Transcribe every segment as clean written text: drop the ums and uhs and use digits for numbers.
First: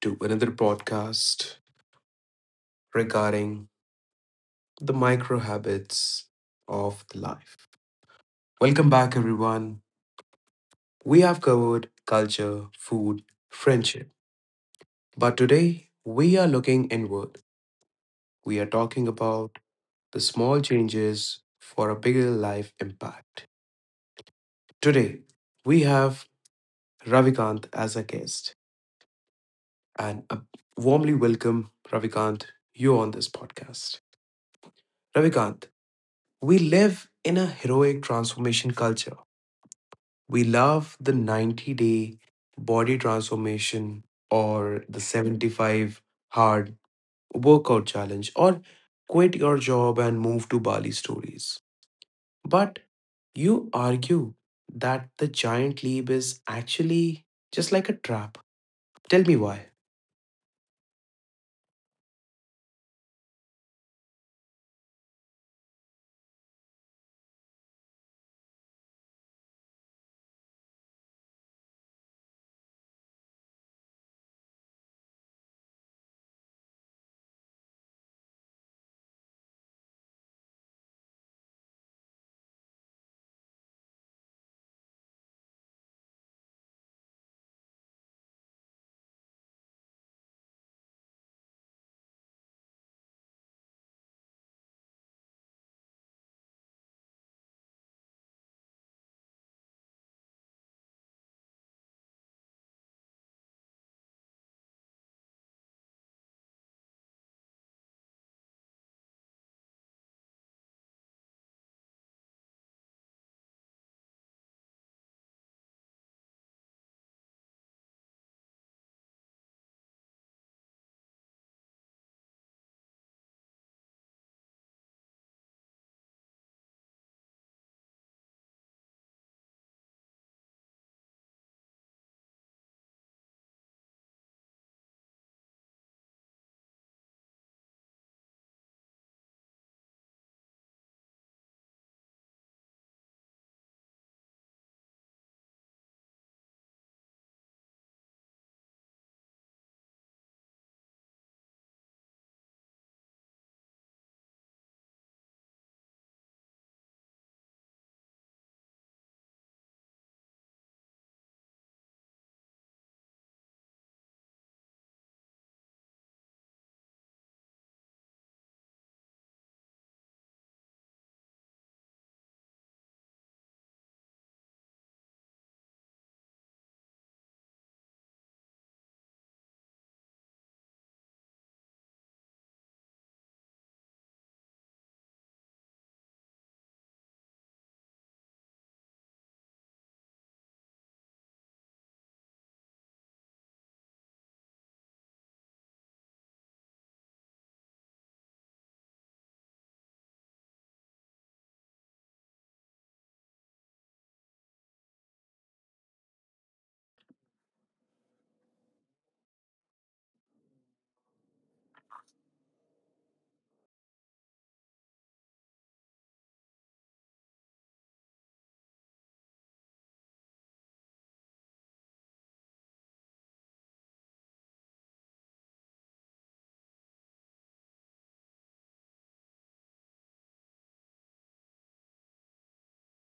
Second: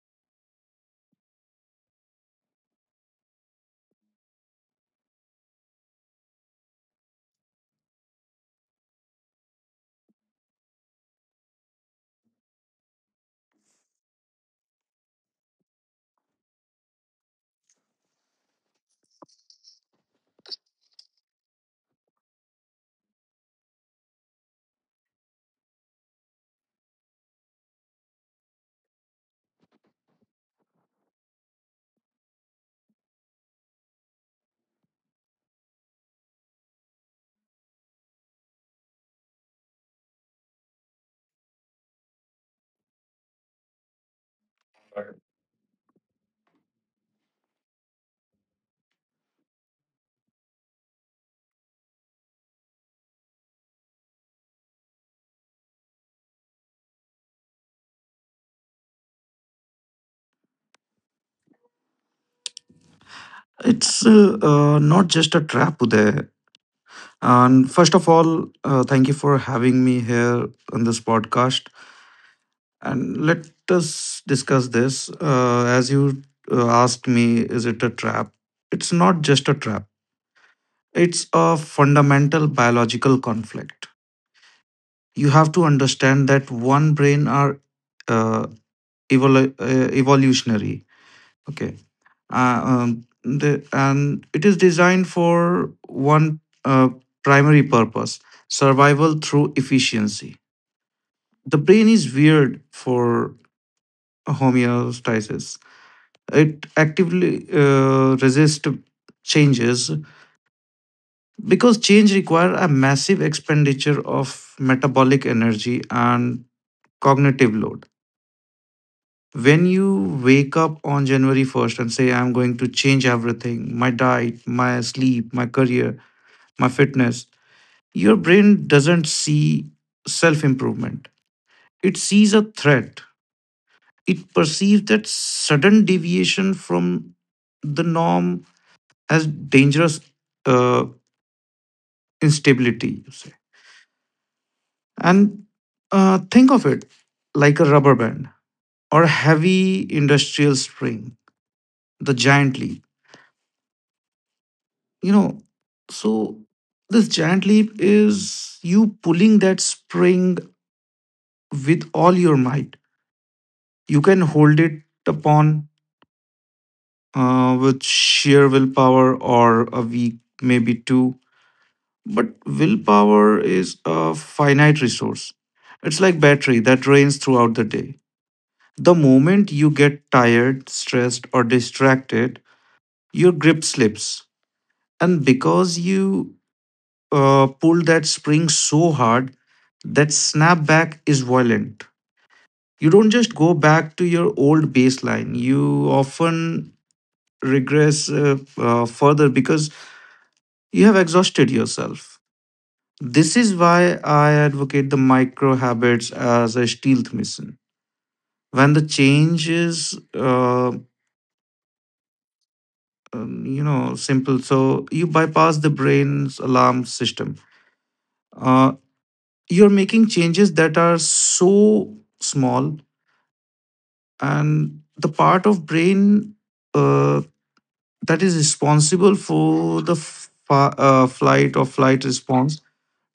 to another podcast regarding the micro habits of the life. Welcome back, everyone. We have covered culture, food, friendship, but today we are looking inward. We are talking about the small changes for a bigger life impact. Today we have Ravikant as a guest, and warmly welcome Ravikant. You on this podcast, Ravikant. We live in a heroic transformation culture. We love the 90-day body transformation or the 75 hard workout challenge or quit your job and move to Bali stories. But you argue that the giant leap is actually just like a trap. Tell me why. It's not just a trap, Uday. And first of all, thank you for having me here on this podcast. And let us discuss this. As you asked me, is it a trap? It's not just a trap, it's a fundamental biological conflict. You have to understand that one brain are uh, evolutionary. Okay. And it is designed for one uh, primary purpose, survival through efficiency. The brain is weird for homeostasis. It actively resists changes because change requires a massive expenditure of metabolic energy and cognitive load. When you wake up on January 1st and say I'm going to change everything, my diet, my sleep, my career, my fitness, your brain doesn't see self improvement. It sees a threat. It perceives that sudden deviation from the norm as dangerous uh, instability, you say. And think of it like a rubber band or a heavy industrial spring, the giant leap. You know, so this giant leap is you pulling that spring with all your might. You can hold it upon with sheer willpower or a week, maybe two. But willpower is a finite resource. It's like battery that drains throughout the day. The moment you get tired, stressed, or distracted, your grip slips. And because you pull that spring so hard, that snapback is violent. You don't just go back to your old baseline, you often regress further because you have exhausted yourself. This is why I advocate the micro habits as a stealth mission. When the change is, simple, so you bypass the brain's alarm system. Uh, you're making changes that are so small, and the part of brain uh, that is responsible for the flight or flight response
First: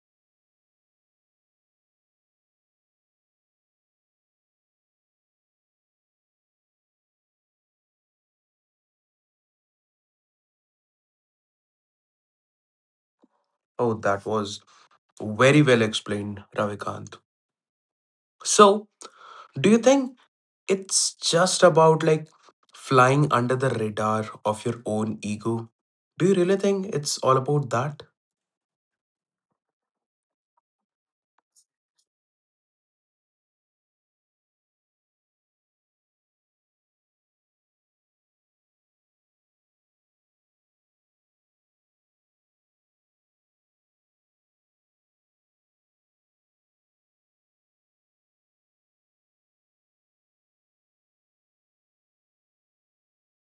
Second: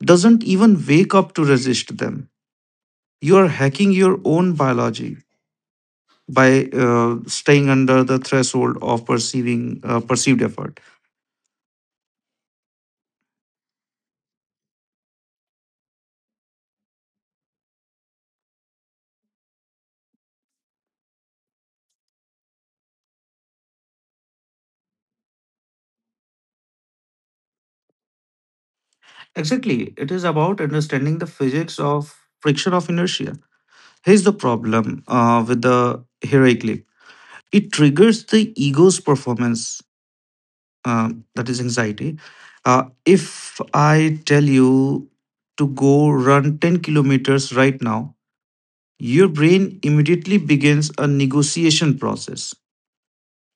doesn't even wake up to resist them. You are hacking your own biology by staying under the threshold of perceiving perceived effort. Oh, that was very well explained, Ravikant. So, do you think it's just about like flying under the radar of your own ego. Do you really think it's all about that? Exactly, it is about understanding the physics of friction of inertia. Here's the problem with the hieroglyph: it triggers the ego's performance, uh, that is anxiety. If I tell you to go run 10 kilometers right now, your brain immediately begins a negotiation process.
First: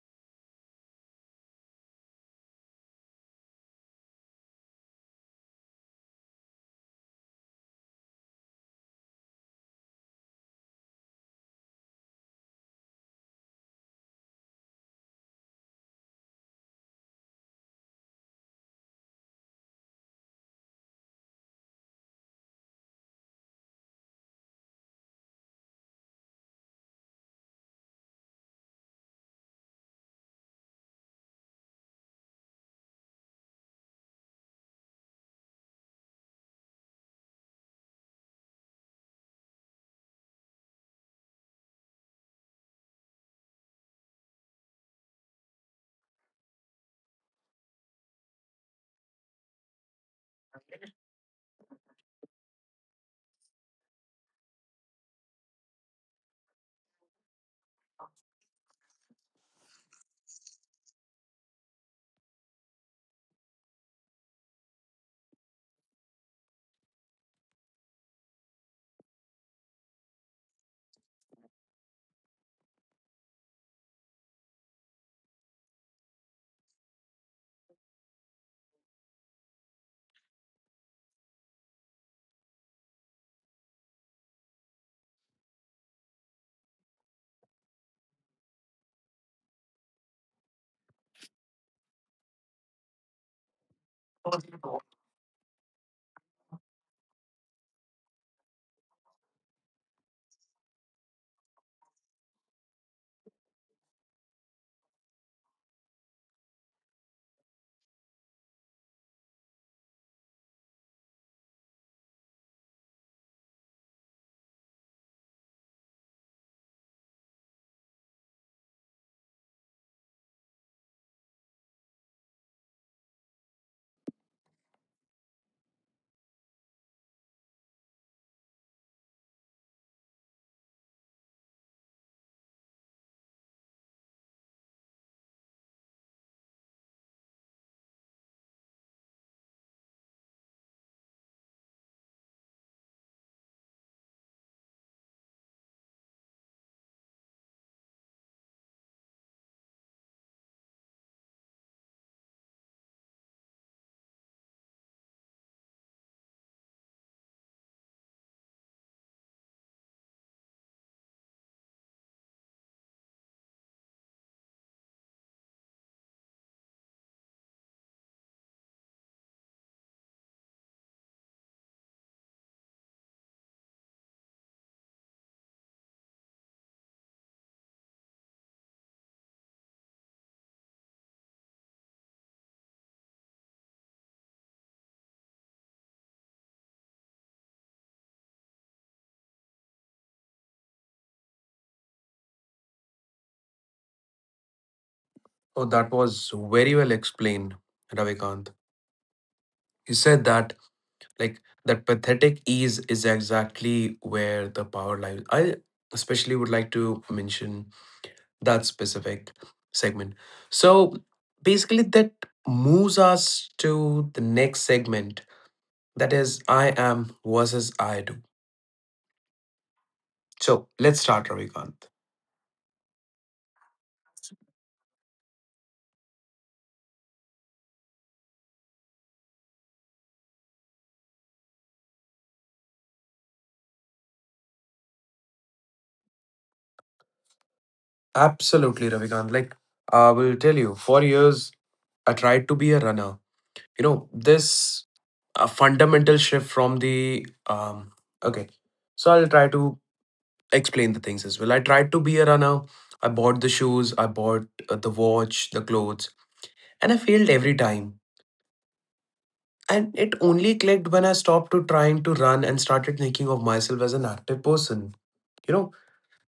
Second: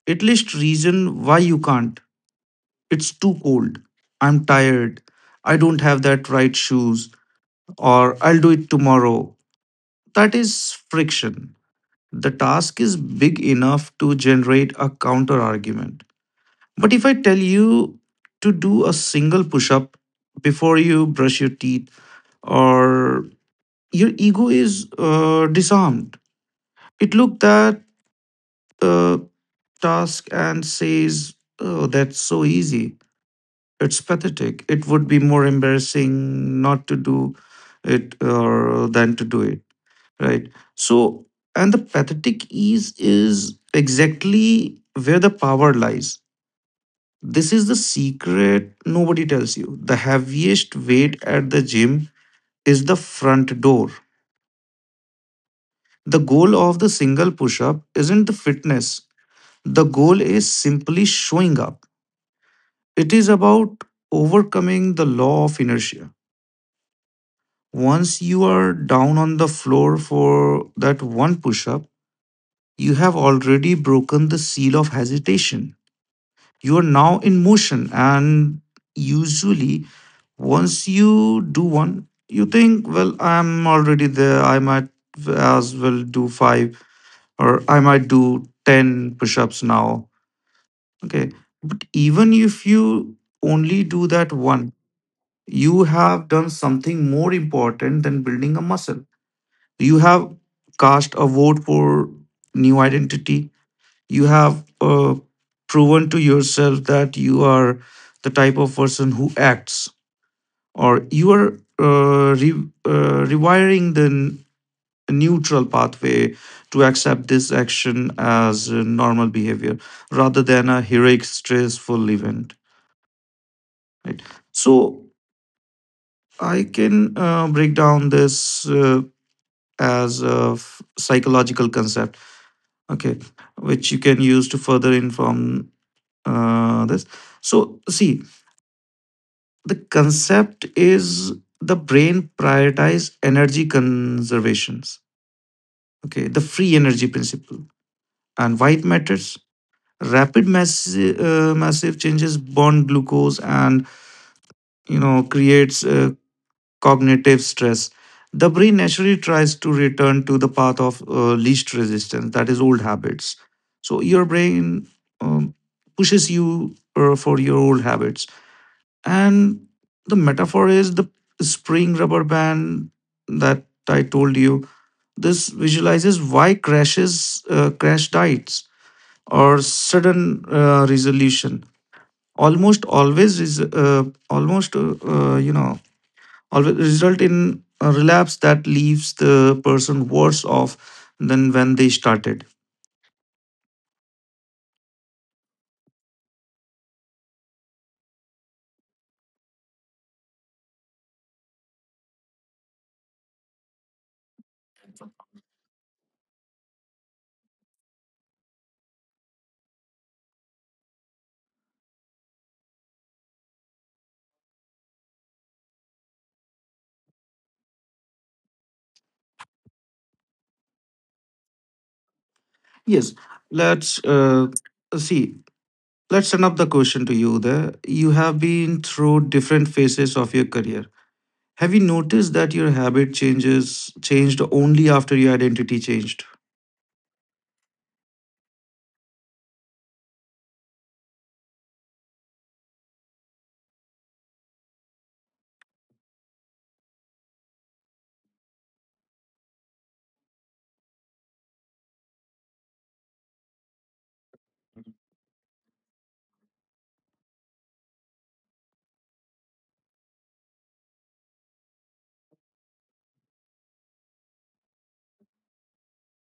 At least reason why you can't. It's too cold. I'm tired. I don't have that right shoes. Or I'll do it tomorrow. That is friction. The task is big enough to generate a counter argument. But if I tell you to do a single push up before you brush your teeth, or your ego is disarmed, it looked that uh, task and says, "Oh, that's so easy. It's pathetic. It would be more embarrassing not to do it or than to do it." Right. So, and the pathetic ease is exactly where the power lies. This is the secret nobody tells you. The heaviest weight at the gym is the front door. The goal of the single push up isn't the fitness, the goal is simply showing up. It is about overcoming the law of inertia. Once you are down on the floor for that one push up, you have already broken the seal of hesitation. You are now in motion, and usually, once you do one, you think, "Well, I'm already there. I might as well do five, or I might do 10 push ups now." Okay. But even if you only do that one, you have done something more important than building a muscle. You have cast a vote for new identity. You have proven to yourself that you are the type of person who acts, or you are uh, re- rewiring the neutral pathway to accept this action as a normal behavior rather than a heroic, stressful event. Right. So I can break down this. As a psychological concept, okay, which you can use to further inform this. So see, the concept is the brain prioritize energy conservations, okay, the free energy principle and why it matters. Rapid massive, massive changes bond glucose and, you know, creates cognitive stress. The brain naturally tries to return to the path of least resistance, that is, old habits. So your brain um, pushes you for your old habits. And the metaphor is the spring rubber band that I told you. This visualizes why crashes, crash diets, or sudden resolution almost always is almost you know always result in a relapse that leaves the person worse off than when they started. Oh, that was very well explained, Ravikant. You said that like that pathetic ease is exactly where the power lies. I especially would like to mention that specific segment. So basically, that moves us to the next segment. That is, I am versus I do. So let's start, Ravikant. Yes, let's see. Let's turn up the question to you. There, you have been through different phases of your career. Have you noticed that your habit changes changed only after your identity changed? Absolutely, Ravikant. Like I will tell you, for years I tried to be a runner. You know, this a fundamental shift from the okay. So I'll try to explain the things as well. I tried to be a runner. I bought the shoes, I bought the watch, the clothes, and I failed every time. And it only clicked when I stopped to trying to run and started thinking of myself as an active person. You know,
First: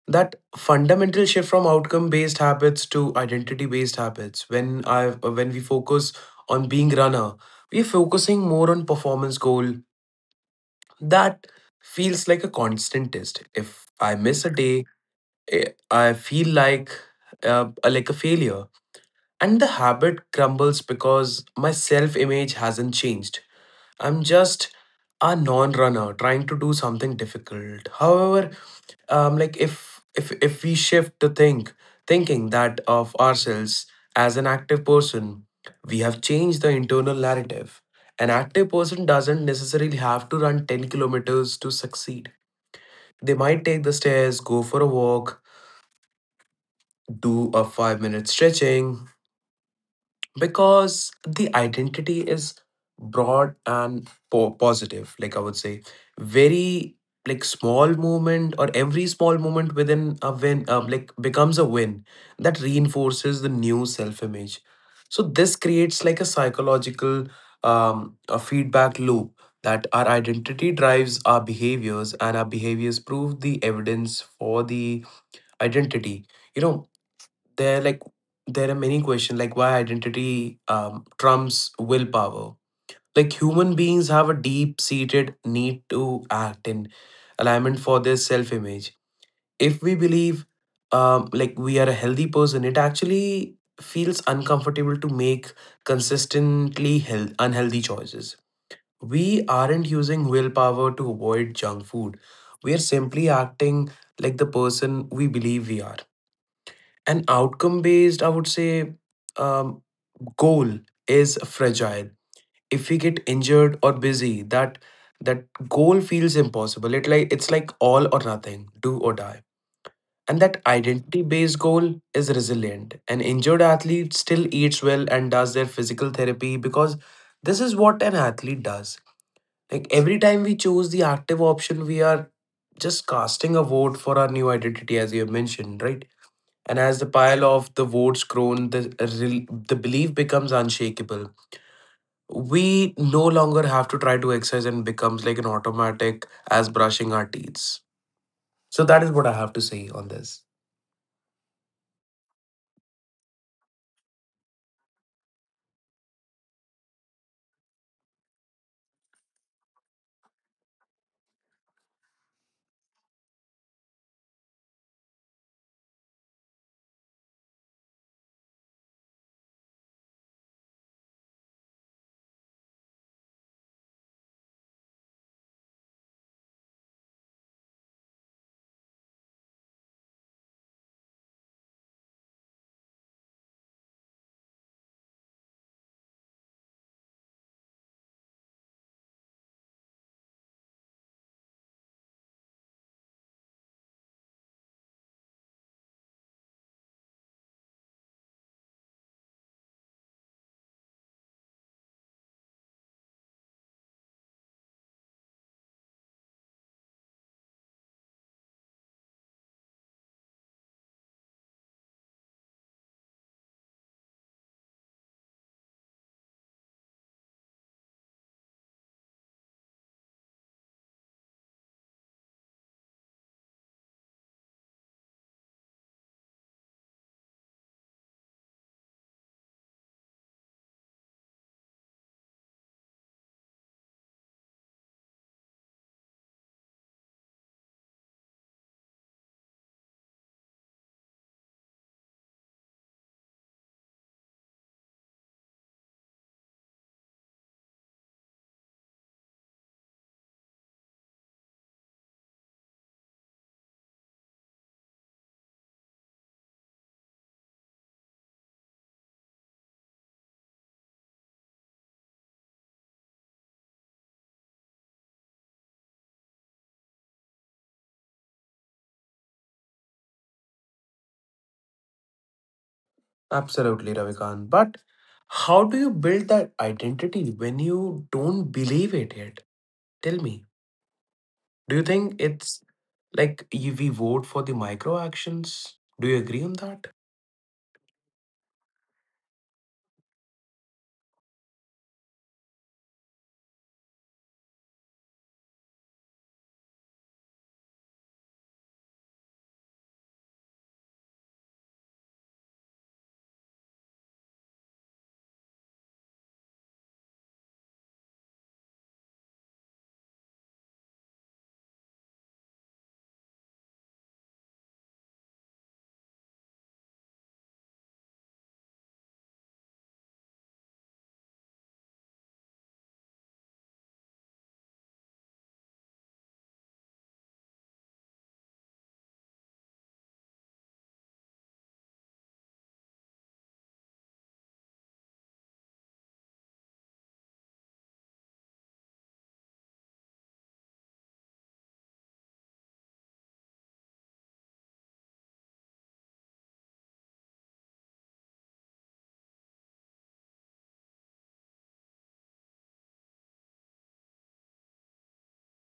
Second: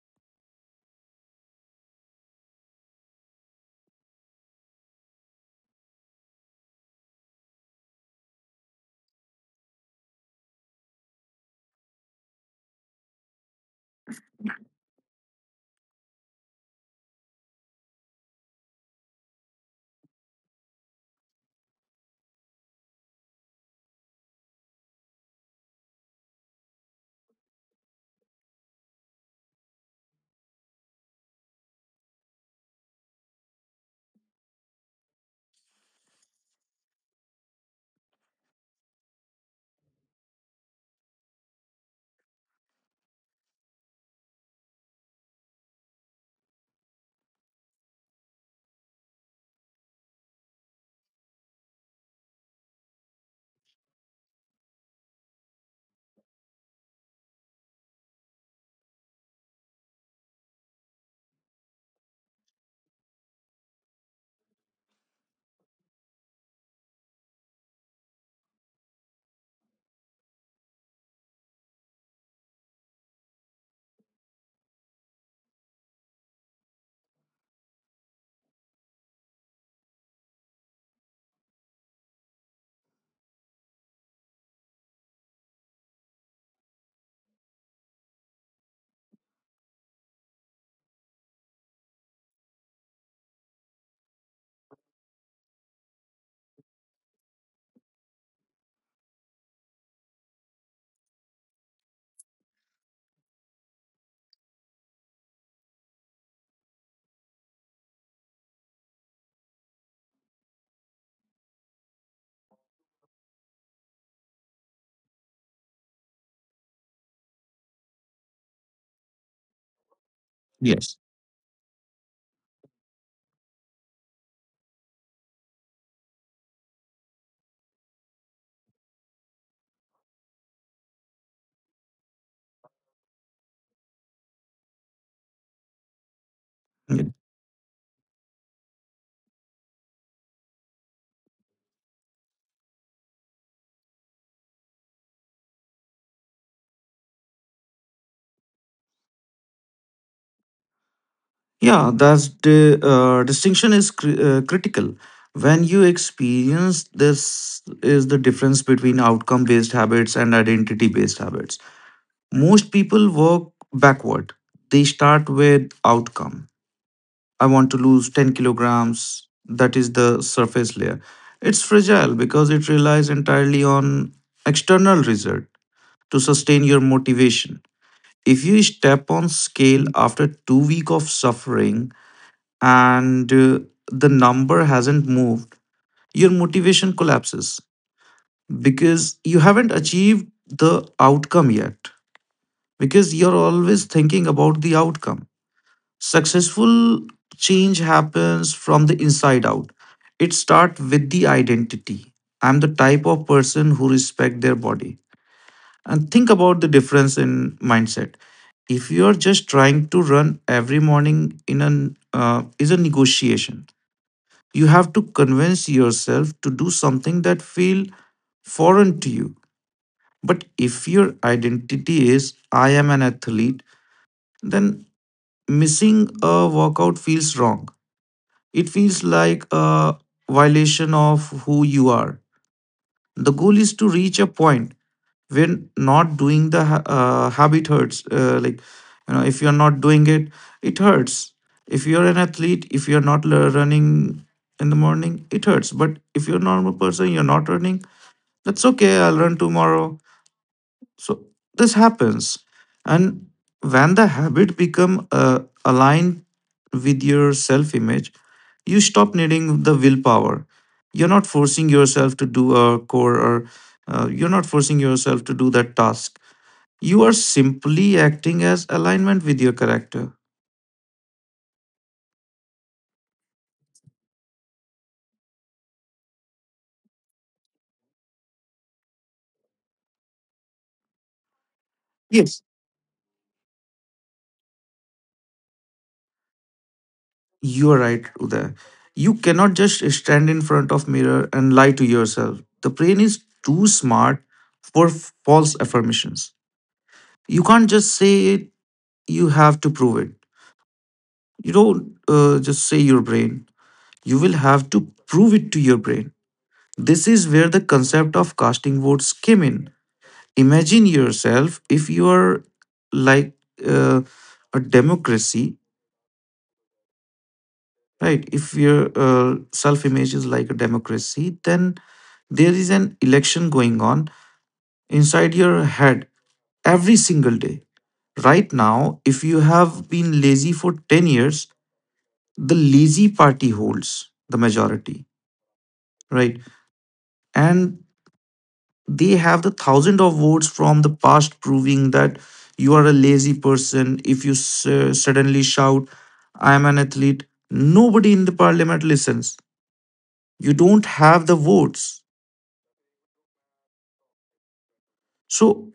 that fundamental shift from outcome based habits to identity based habits. When we focus on being runner, we're focusing more on performance goal that feels like a constant test. If I miss a day, eh, I feel like a failure, and the habit crumbles because my self image hasn't changed. I'm just a non-runner trying to do something difficult. However, like, if we shift to thinking that of ourselves as an active person, we have changed the internal narrative. An active person doesn't necessarily have to run 10 kilometers to succeed. They might take the stairs, go for a walk, do a 5-minute stretching, because the identity is broad and positive. Like, I would say, very, like, small movement or every small moment within a win, like, becomes a win that reinforces the new self image. So this creates like a psychological a feedback loop, that our identity drives our behaviors and our behaviors prove the evidence for the identity, you know. there like there are many questions like why identity trumps willpower. Like, human beings have a deep seated need to act in alignment for their self image. If we believe, like, we are a healthy person, it actually feels uncomfortable to make consistently unhealthy choices. We aren't using willpower to avoid junk food, we are simply acting like the person we believe we are. An outcome based, I would say, um, goal is fragile. If we get injured or busy, that goal feels impossible. It's like all or nothing, do or die. And that Yes. identity based goal is resilient. An injured athlete still eats well and does their physical therapy because this is what an athlete does. Like, every time we choose the active option, we are just casting a vote for our new identity, as you have mentioned, right? And as the Yeah, pile of the votes grown, the the belief becomes unshakable. We no longer have to try to exercise and becomes like an automatic as brushing our teeth. So that is what I have to say on this. Yeah, that's the distinction is critical. When you experience this, is the difference between outcome based habits and identity based habits. Most people work backward. They start with outcome. I want to lose 10 kilograms. That is the surface layer. It's fragile because it relies entirely on external result to sustain your motivation. If you step on scale after 2 weeks week of suffering and the number hasn't moved, your motivation collapses because you haven't achieved the outcome yet, because you're always thinking about the outcome. Successful change happens from the inside out. It starts with the identity. I'm the type of person who respect their body. And think about the difference in mindset. If you are just trying to run every morning in an is a negotiation. You have to convince yourself to do something that feel foreign to you. But if your identity is I am an athlete, then missing a workout feels wrong, it feels like a violation of who you are. The goal is to reach a point where not doing the habit hurts. Like, you know, if you're not doing it, it hurts. If you're an athlete, if you're not running in the morning, it hurts. But if you're a normal person, you're not running, that's okay. I'll run tomorrow. So this happens. And when the habit become aligned with your self-image, you stop needing the willpower. You're not forcing yourself to do a core, or you're not forcing yourself to do that task. You are simply acting as alignment with your character. Absolutely, Ravikant. But how do you build that identity when you don't believe it yet? Tell me. Do you think Yes. it's like we vote for the micro actions? Do you agree on that? You are right, Uday. You cannot just stand in front of mirror and lie to yourself. The brain is too smart for false affirmations. You can't just say it, you have to prove it. You don't just say your brain, you will have to prove it to your brain. This is where the concept of casting votes came in. Imagine yourself, if you are like uh, a democracy, right? If your self image is like a democracy, then there is an election going on inside your head every single day. Right now, if you have been lazy for 10 years, the lazy party holds the majority, right? And they have the thousand of votes from the past proving that you are a lazy person. If you suddenly shout, "I am an athlete," nobody in the parliament listens. You don't have the votes. So,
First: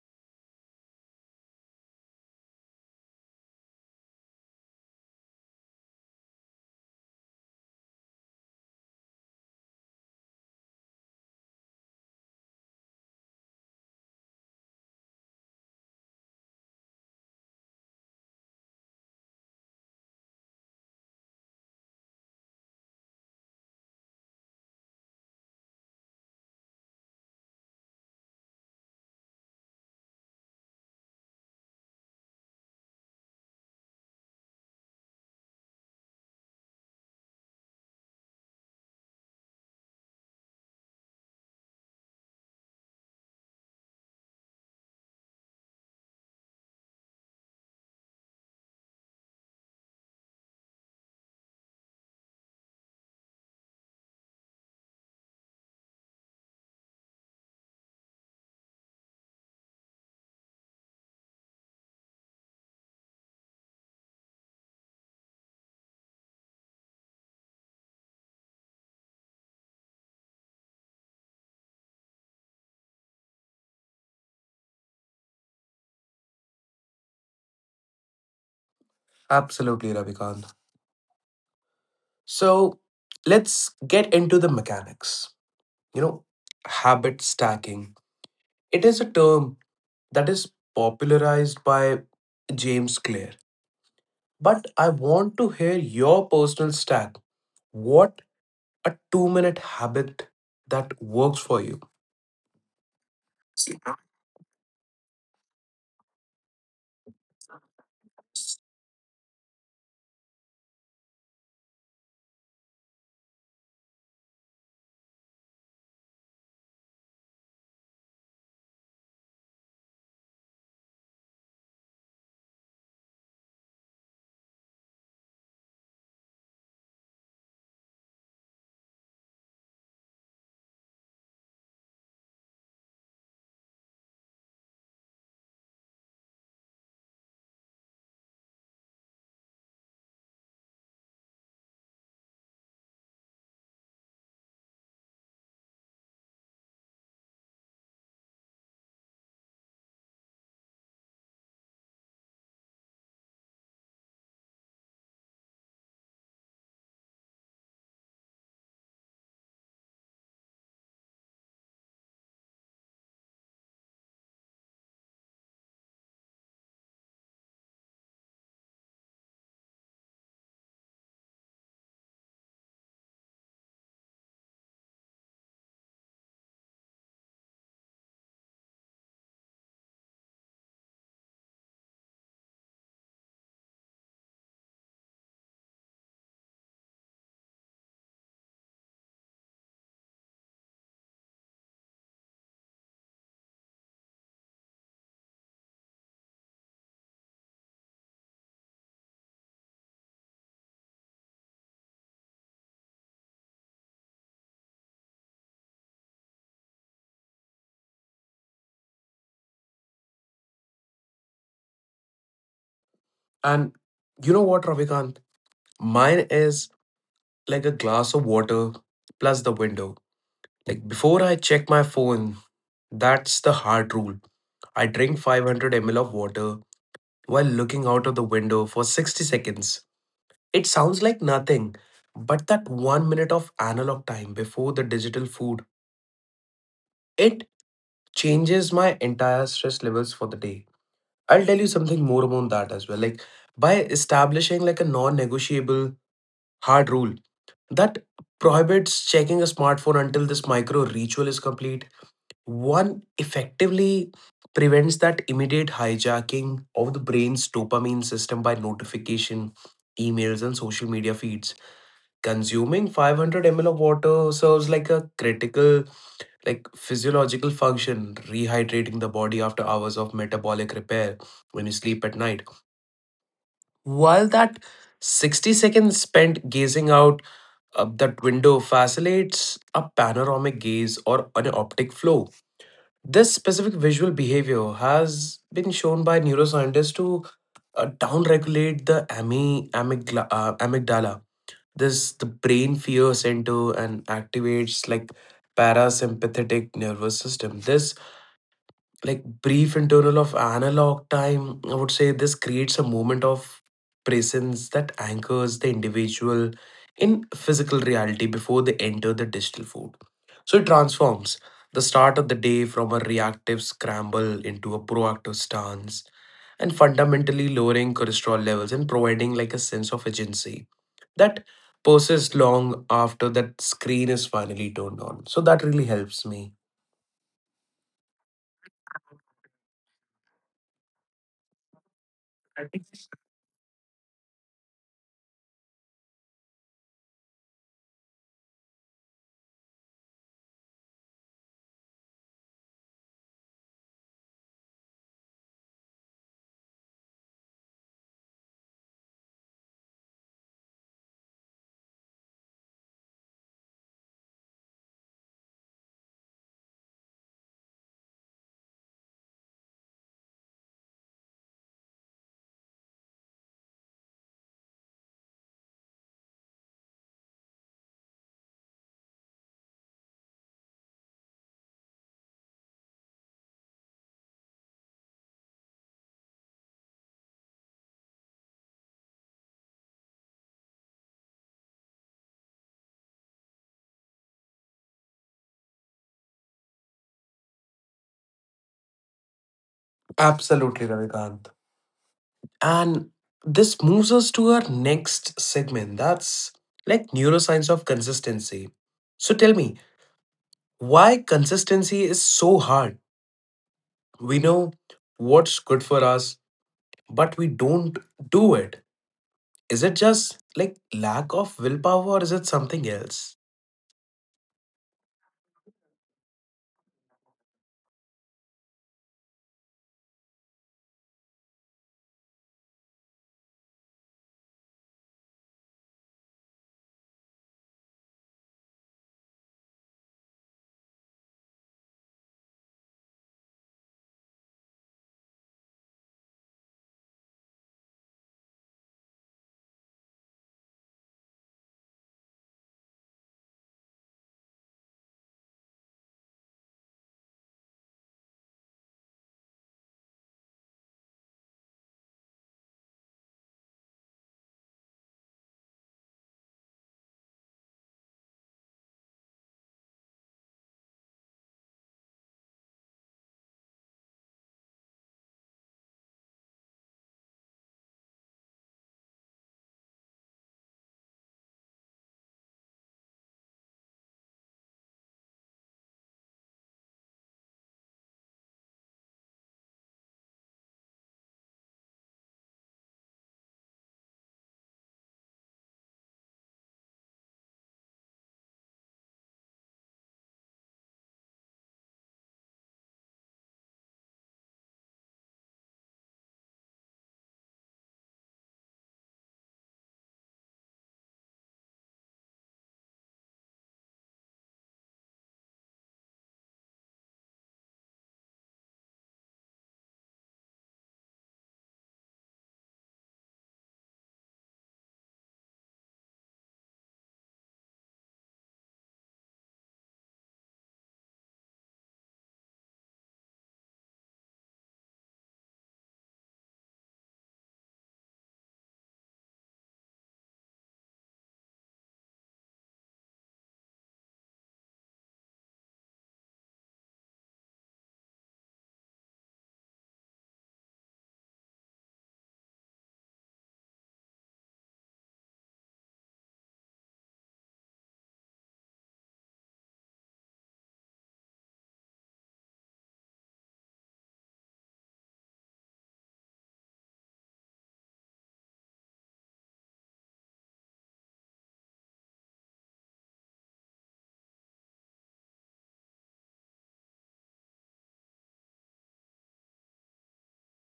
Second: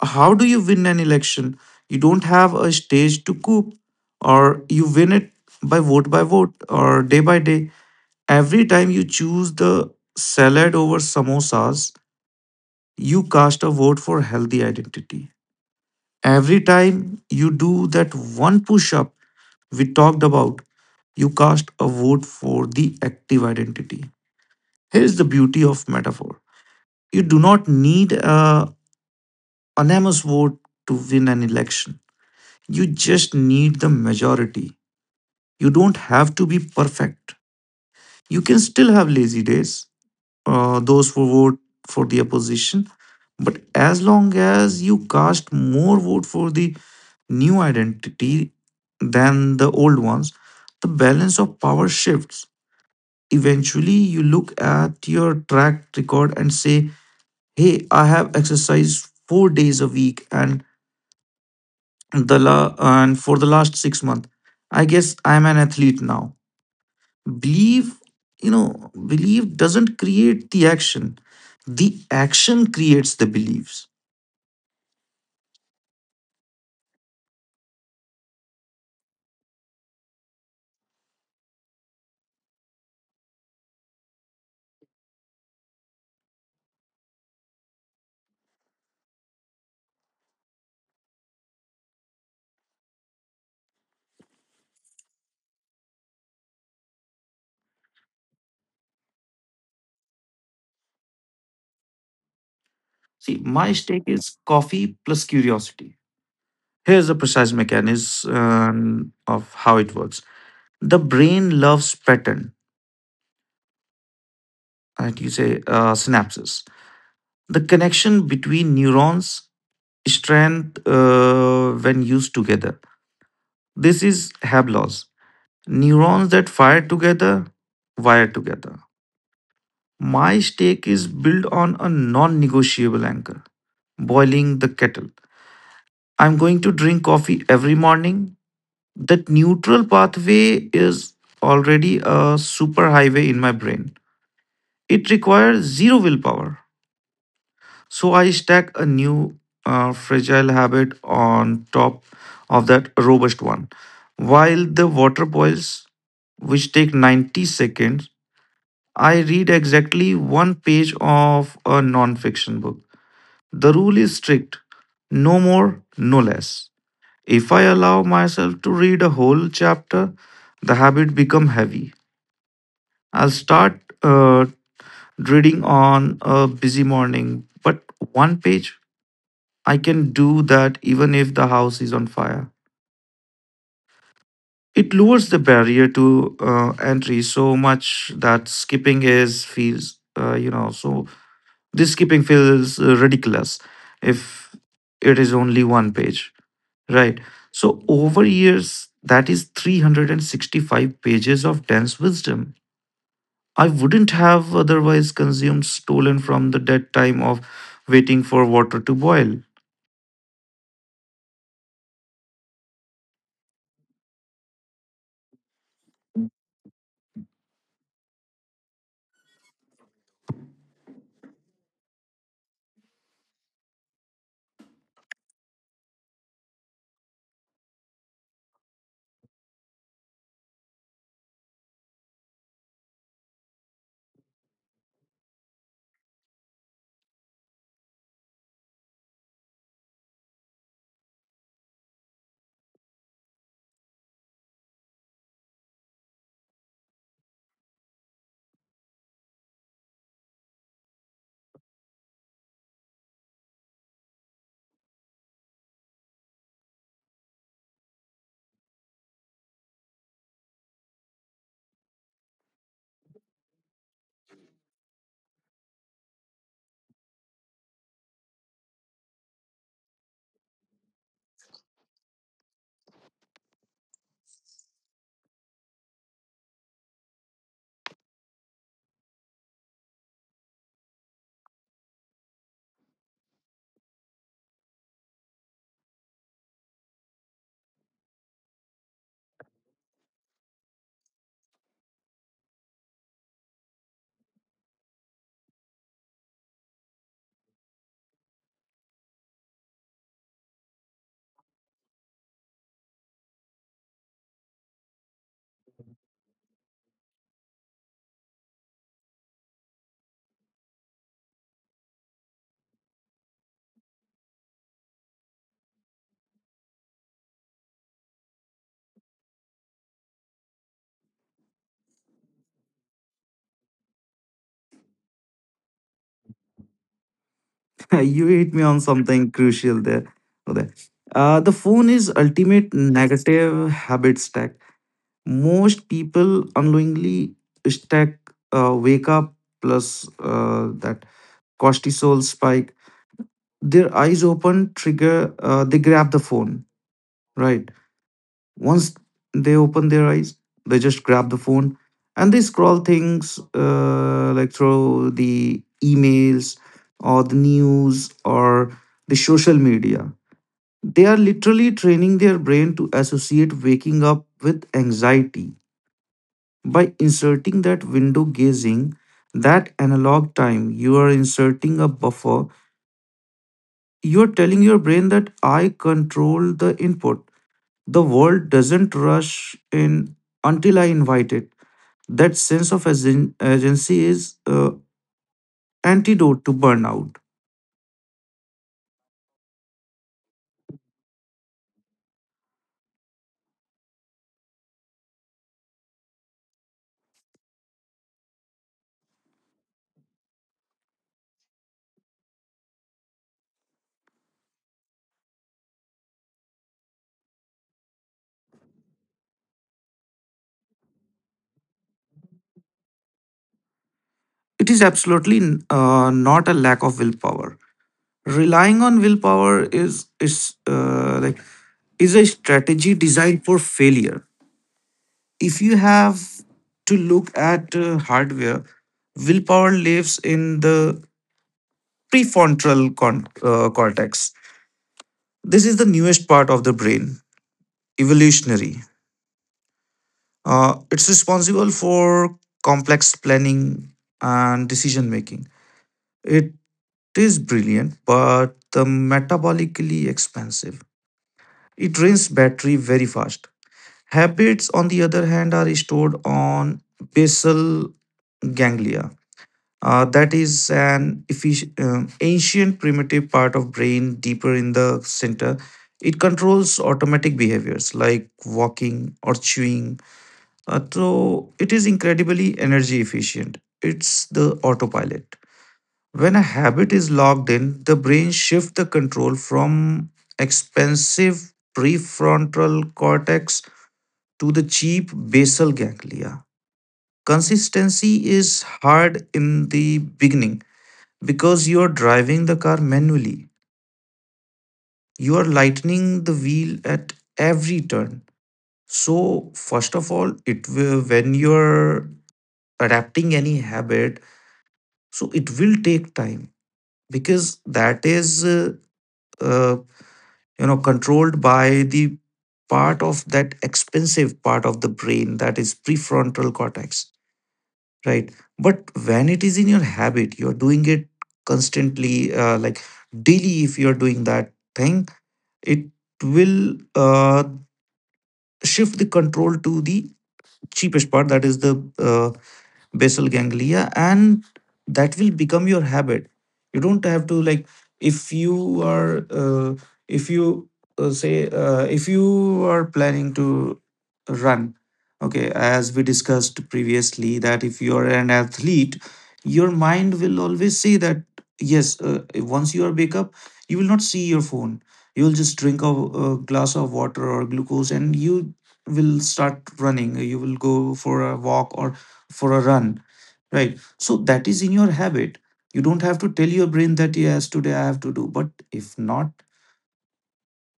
how do you win an election? You don't have a stage to coup, or you win it by vote or day by day. Every time you choose the salad over samosas, you cast a vote for healthy identity. Every time you do that one push up we talked about, you cast a vote for the active identity. Here's the beauty of metaphor, you do not need a unanimous vote to win an election, you just need the majority. You don't have to be perfect. You can still have lazy days. Those who vote for the opposition. But as long as you cast more vote for the new identity than the old ones, the balance of power shifts. Eventually, you look at your track record and say, "Hey, I have exercised 4 days a week, and for the last 6 months, I guess I'm an athlete now." Belief, you know, belief doesn't create the action. The action creates the beliefs. Absolutely, Ravikant. So let's get into the mechanics. You know, habit stacking, it is a term that is popularized by James Clear, but I want to hear your personal stack. What a 2-minute habit that works for you? See, my stake is coffee plus curiosity. Here's the precise mechanism of how it works. The brain loves pattern, right? You say synapses. The connection between neurons strength when used together. This is Hablow's. Neurons that fire together wire together. My stake is built on a non negotiable anchor, boiling the kettle. I'm going to drink coffee every morning. That neutral pathway is already a superhighway in my brain. It requires zero willpower. So I stack a new fragile habit on top of that robust one. While the water boils, which take 90 seconds, I read exactly one page of a non-fiction book. The rule is strict, no more, no less. If I allow myself to read a whole chapter, the habit become heavy. I'll start reading on a busy morning, but one page, I can do that even if the house is on fire. It lowers the barrier to entry so much that skipping is feels you know so this skipping feels ridiculous if it is only one page. Right. So over years, that is 365 pages of dense wisdom. I wouldn't have otherwise consumed, stolen from the dead time of waiting for water to boil. And you know what, Ravikant, mine is like a glass of water plus the window. Like, before I check my phone, that's the hard rule. I drink 500 ml of water while looking out of the window for 60 seconds. It sounds like nothing, but that 1 minute of analog time before the digital food, it changes my entire stress levels for the day. I'll tell you something more about that as well. Like, by establishing like a non-negotiable hard rule that prohibits checking a smartphone until this micro ritual is complete, one effectively prevents that immediate hijacking of the brain's dopamine system by notification, emails, and social media feeds. Consuming 500 ml of water serves like a critical, like, physiological function, rehydrating the body after hours of metabolic repair when you sleep at night. While that 60 seconds spent gazing out of that window facilitates a panoramic gaze or an optic flow. This specific visual behavior has been shown by neuroscientists to downregulate the amygdala, this the brain fears into, and activates like parasympathetic nervous system. This, like, brief interval of analog time, I would say, this creates a moment of presence that anchors the individual in physical reality before they enter the digital fold. So it transforms the start of the day from a reactive scramble into a proactive stance, and fundamentally lowering cholesterol levels and providing like a sense of agency that persists long after that screen is finally turned on. So that really helps me. You hit me on something crucial there, Uday. The phone is ultimate negative habit stack. Most people unknowingly stack wake up plus that. Cortisol spike. Their eyes open, trigger, they grab the phone, right? Once they open their eyes, they just grab the phone and they scroll things like through the emails or the news or the social media. They are literally training their brain to associate waking up with anxiety. By inserting that window gazing, that analog time, you are inserting a buffer. You're telling your brain that I control the input. The world doesn't rush in until I invite it. That sense of agency is antidote to burnout. Absolutely, Ravikant. And this moves us to our next segment, that's like neuroscience of consistency. So tell me, why consistency is so hard? We know what's good for us, but we don't do it. Is it just like lack of willpower, or is it something else? It is absolutely not a lack of willpower. Relying on willpower is like is a strategy designed for failure. If you have to look at hardware, willpower lives in the cortex. This is the newest part of the brain, evolutionary. It's responsible for complex planning and decision making. It is brilliant, but the metabolically expensive. It drains battery very fast. Habits, on the other hand, are stored on basal ganglia. That is an ancient primitive part of brain deeper in the center. It controls automatic behaviors like walking or chewing. So it is incredibly energy efficient. It's the autopilot. When a habit is logged in, the brain shifts the control from expensive prefrontal cortex to the cheap basal ganglia. Consistency is hard in the beginning because you are driving the car manually. You are lightening the wheel at every turn. So, first of all, it will, when you're adapting any habit, so it will take time because that is, uh, you know, controlled by the part of that expensive part of the brain that is prefrontal cortex, right? But when it is in your habit, you're doing it constantly, like daily, if you're doing that thing, it will shift the control to the cheapest part that is the basal ganglia, and that will become your habit. You don't have to like, if you are if you say if you are planning to run, okay, as we discussed previously that if you are an athlete, your mind will always say that yes, once you are wake up, you will not see your phone. You will just drink a glass of water or glucose, and you will start running. You will go for a walk or for a run, right? So that is in your habit. You don't have to tell your brain that yes, today I have to do. But if not,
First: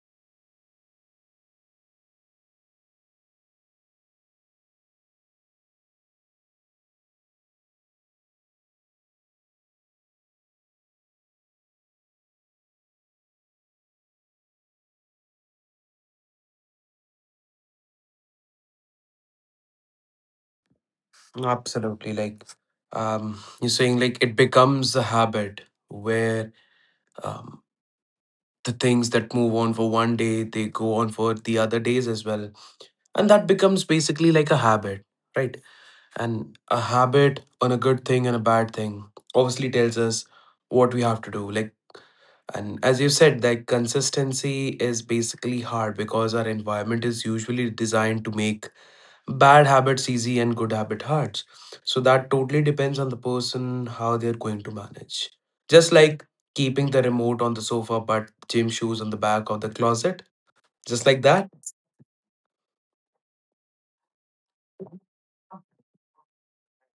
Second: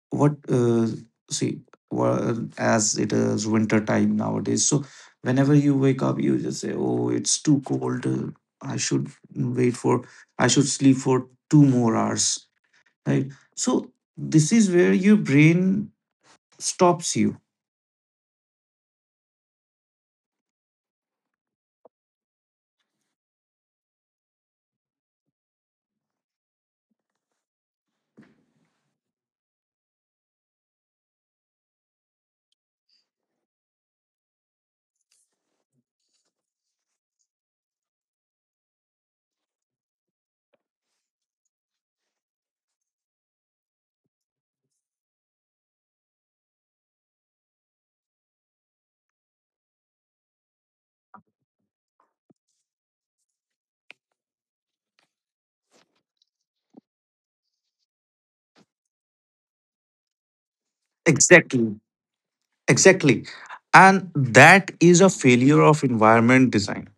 what see, well, as it is winter time nowadays, so whenever you wake up, you just say, "Oh, it's too cold. I should wait for. I should sleep for 2 more hours." Right. So this is where your brain stops you. Absolutely. Like, you're saying, like, it becomes a habit where, um, the things that move on for one day, they go on for the other days as well. And that becomes basically like a habit, right? And a habit on a good thing and a bad thing obviously tells us what we have to do. Like, and as you said, like, consistency is basically hard because our environment is usually designed to make bad habits easy and good habit hard. So that totally depends on the person how they're going to manage. Just like keeping the remote on the sofa but gym shoes on the back of the closet, just like that. Exactly. Exactly. And that is a failure of environment design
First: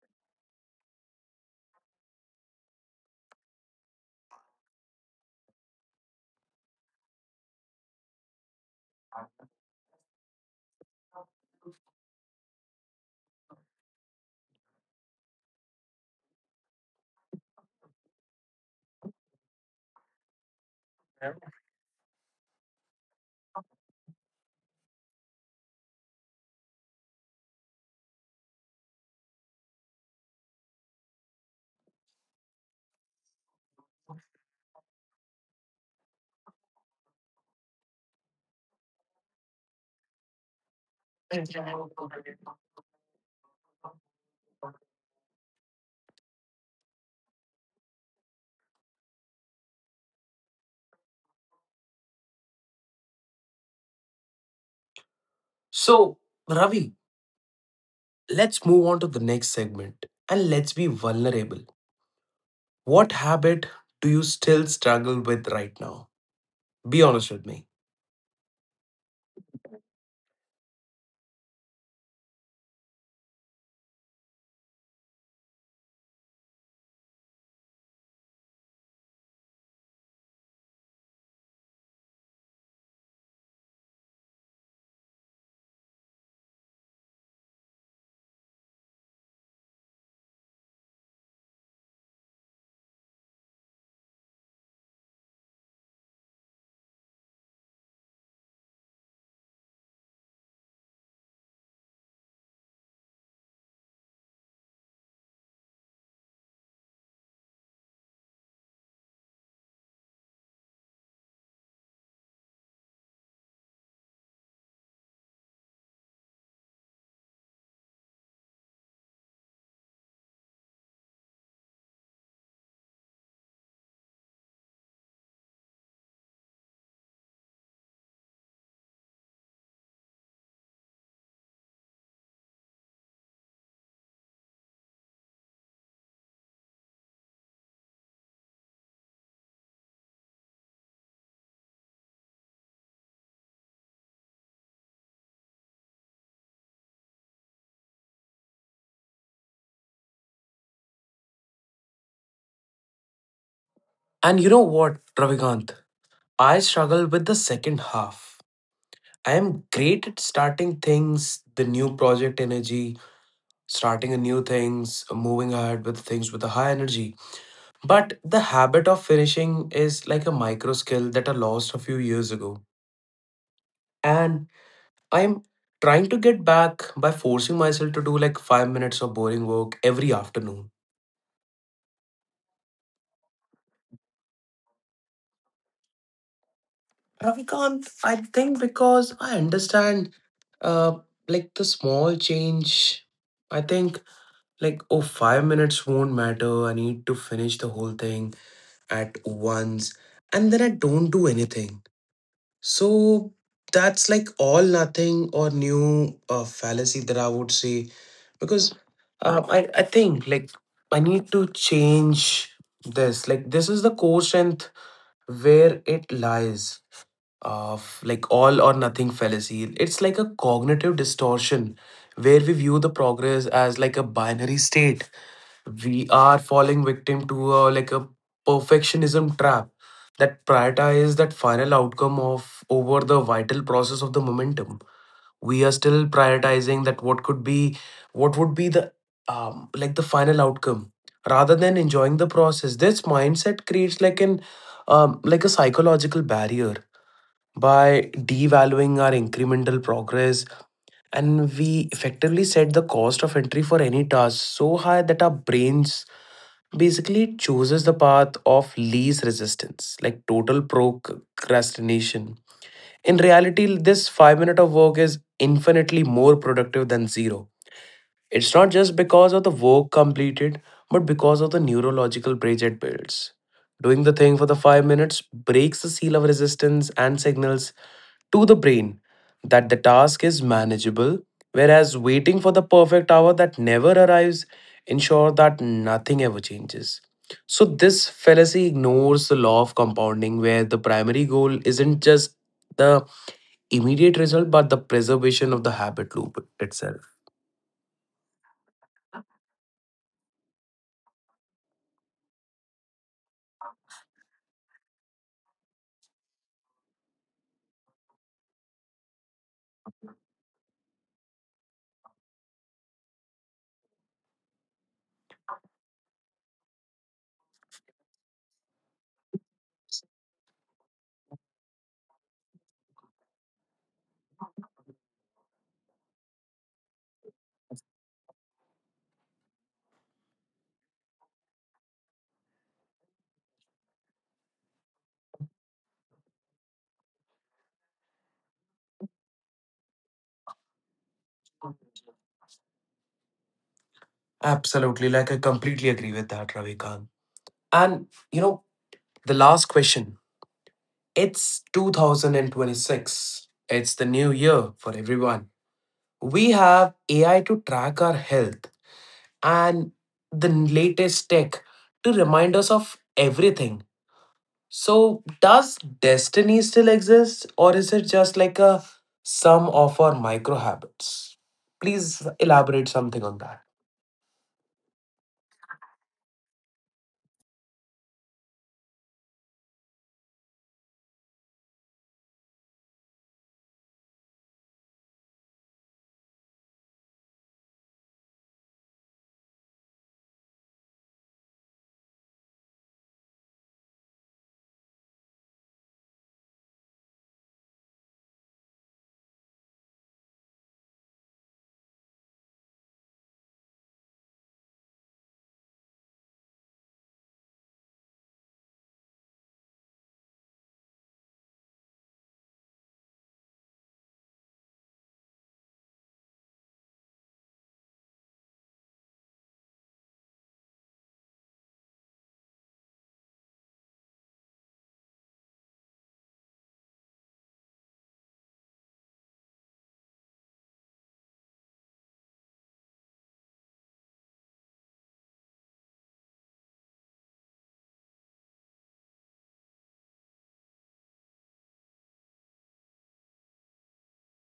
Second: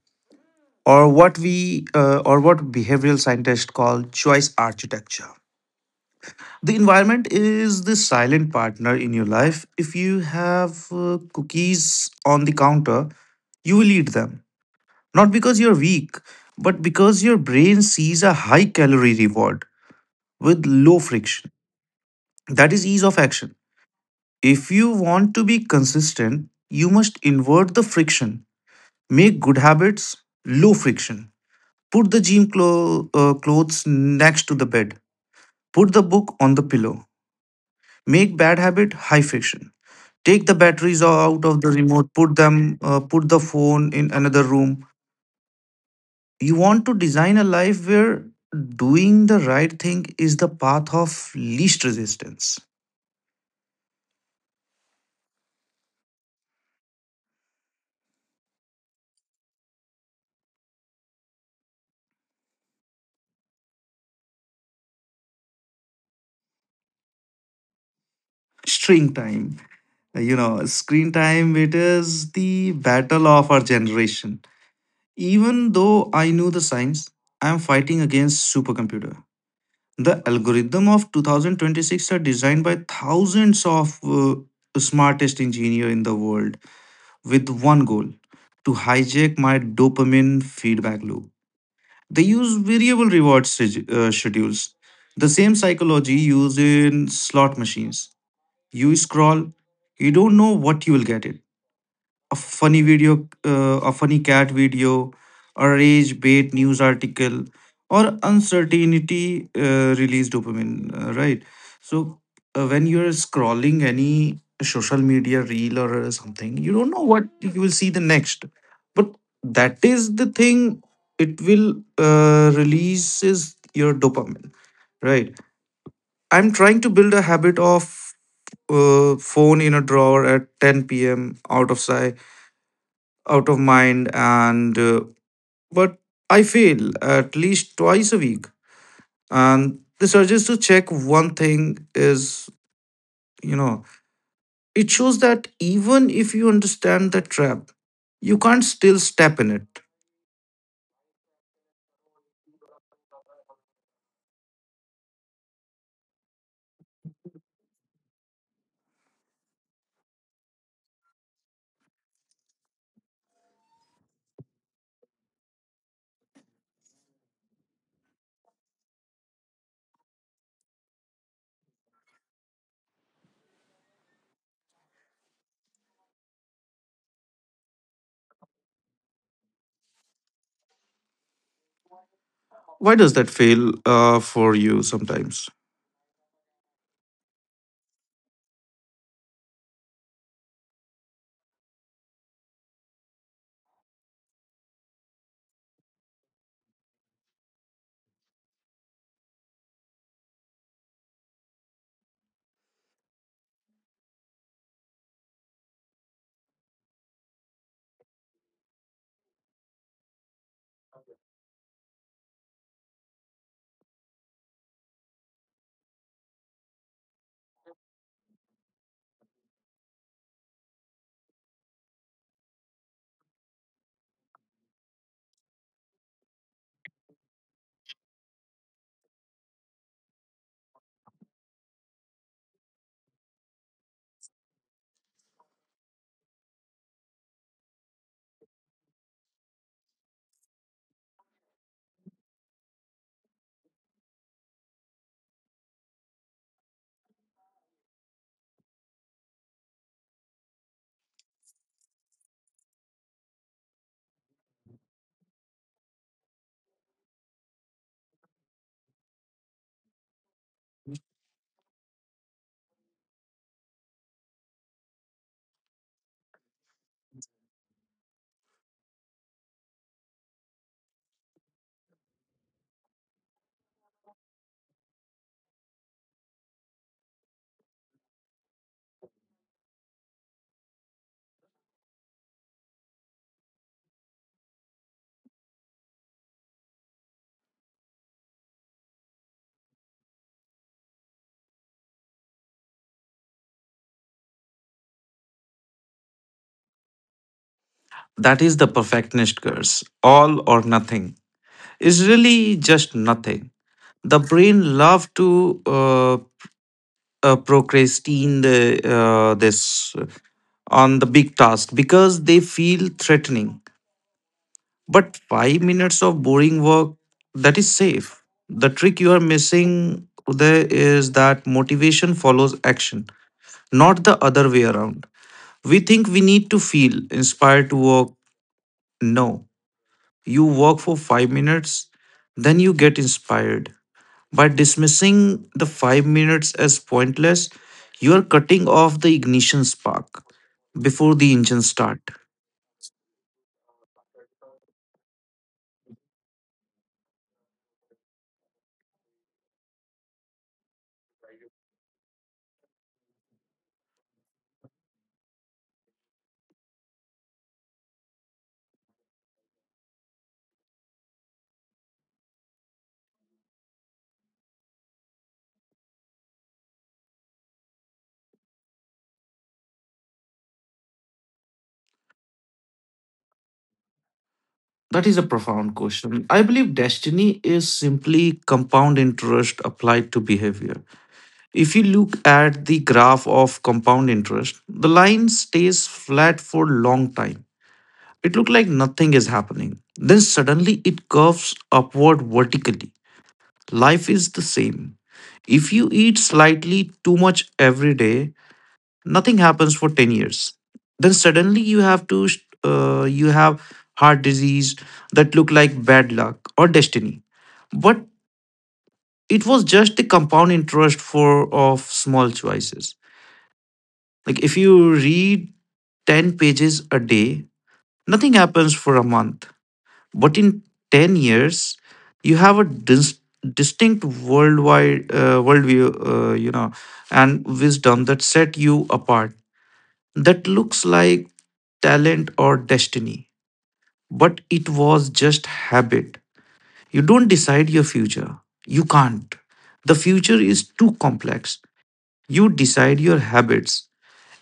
or what we or what behavioral scientists call choice architecture. The environment is the silent partner in your life. If you have cookies on the counter, you will eat them. Not because you're weak, but because your brain sees a high calorie reward with low friction. That is ease of action. If you want to be consistent, you must invert the friction. Make good habits low friction. Put the clothes next to the bed. Put the book on the pillow. Make bad habit high fiction. Take the batteries out of the remote. Put the phone in another room. You want to design a life where doing the right thing is the path of least resistance. So, Ravi, let's move on to the next segment, and let's be vulnerable. What habit do you still struggle with right now? Be honest with me. String time. You know, Screen time. It is the battle of our generation. Even though I knew the science, I am fighting against supercomputer. The algorithm of 2026 are designed by thousands of smartest engineer in the world with one goal to hijack my dopamine feedback loop. They use schedules, the same psychology used in slot machines. You scroll, you don't know what you will get it, a funny video, a funny cat video, a rage bait news article, or uncertainty release dopamine, right? So when you're scrolling any social media reel or something, you don't know what you will see the next. But that is the thing, it will releases your dopamine, right? I'm trying to build a habit of phone in a drawer at 10 p.m. out of sight, out of mind, and but I fail at least 2 times a week, and the urges to check one thing is, you know, it shows that even if you understand the trap, you can't still step in it. And you know what, Ravikant, I struggle with the second half. I am great at starting things, the new project energy, starting a new things, moving ahead with things with a high energy. But the habit of finishing is like a micro skill that I lost a few years ago. And I'm trying to get back by forcing myself to do like 5 minutes of boring work every afternoon. Why does that fail for you sometimes? Ravikant, I think because I understand uh like the small change. I think like, oh, 5 minutes won't matter. I need to finish the whole thing at once, and then I don't do anything. So that's like all nothing or new fallacy that I would say, because, I think, like, I need to change this. Like, this is the core strength where it lies, of like all or nothing fallacy. It's like a cognitive distortion where we view the progress as like a binary state. We are falling victim to like a perfectionism trap that prioritize that final outcome of over the vital process of the momentum. We are still prioritizing that what would be the, like, the final outcome, rather than enjoying the process. This mindset creates like an like a psychological barrier by devaluing our incremental progress, and we effectively set the cost of entry for any task so high that our brains basically, it chooses the path of least resistance, like total procrastination. In reality, this 5 minute of work is infinitely more productive than zero. It's not just because of the work completed, but because of the neurological bridge it builds. Doing the thing for the 5 minutes breaks the seal of resistance and signals to the brain that the task is manageable, whereas waiting for the perfect hour that never arrives ensure that nothing ever changes. So this fallacy ignores the law of compounding where the primary goal isn't just the immediate result but the preservation of the habit loop itself. That is the perfectionist curse. All or nothing is really just nothing. The brain love to uh, procrastinate the, this on the big task because they feel threatening. But 5 minutes of boring work, that is safe. The trick you are missing there is that motivation follows action, not the other way around. We think we need to feel inspired to work. No, you work for 5 minutes, then you get inspired. By dismissing the 5 minutes as pointless, you are cutting off the ignition spark before the engine start. Absolutely. Like, I completely agree with that, Ravikant. And you know, the last question. It's 2026. It's the new year for everyone. We have AI to track our health and the latest tech to remind us of everything. So, does destiny still exist, or is it just like a sum of our micro habits? Please elaborate something on that. That is a profound question. I believe destiny is simply compound interest applied to behavior. If you look at the graph of compound interest, the line stays flat for a long time. It looks like nothing is happening. Then suddenly it curves upward vertically. Life is the same. If you eat slightly too much every day, nothing happens for 10 years, then suddenly you have heart disease. That look like bad luck or destiny, but it was just the compound interest for of small choices. Like if you read 10 pages a day, nothing happens for a month, but in 10 years you have a distinct worldwide worldview, you know, and wisdom that set you apart. That looks like talent or destiny, but it was just habit. You don't decide your future. You can't. The future is too complex. You decide your habits,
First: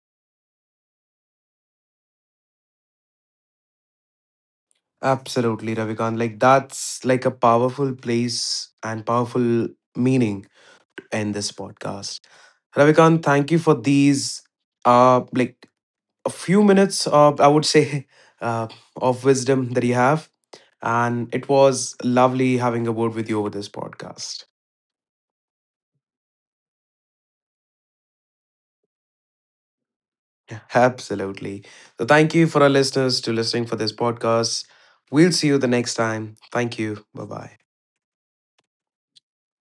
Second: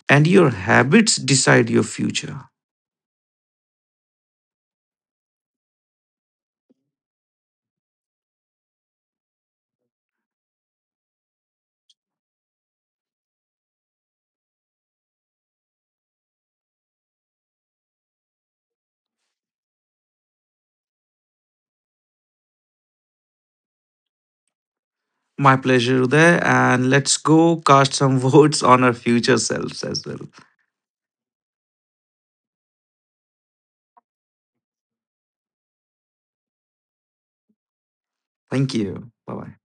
and your habits decide your future. Absolutely, Ravikant. Like, that's like a powerful place and powerful meaning to end this podcast. Ravikant, thank you for these like a few minutes of, I would say, uh, of wisdom that you have, and it was lovely having a word with you over this podcast. My pleasure there, and let's go cast some votes on our future selves as well. Absolutely. So thank you for our listeners to listening for this podcast. We'll see you the next time. Thank you, bye bye. Thank you. Bye bye.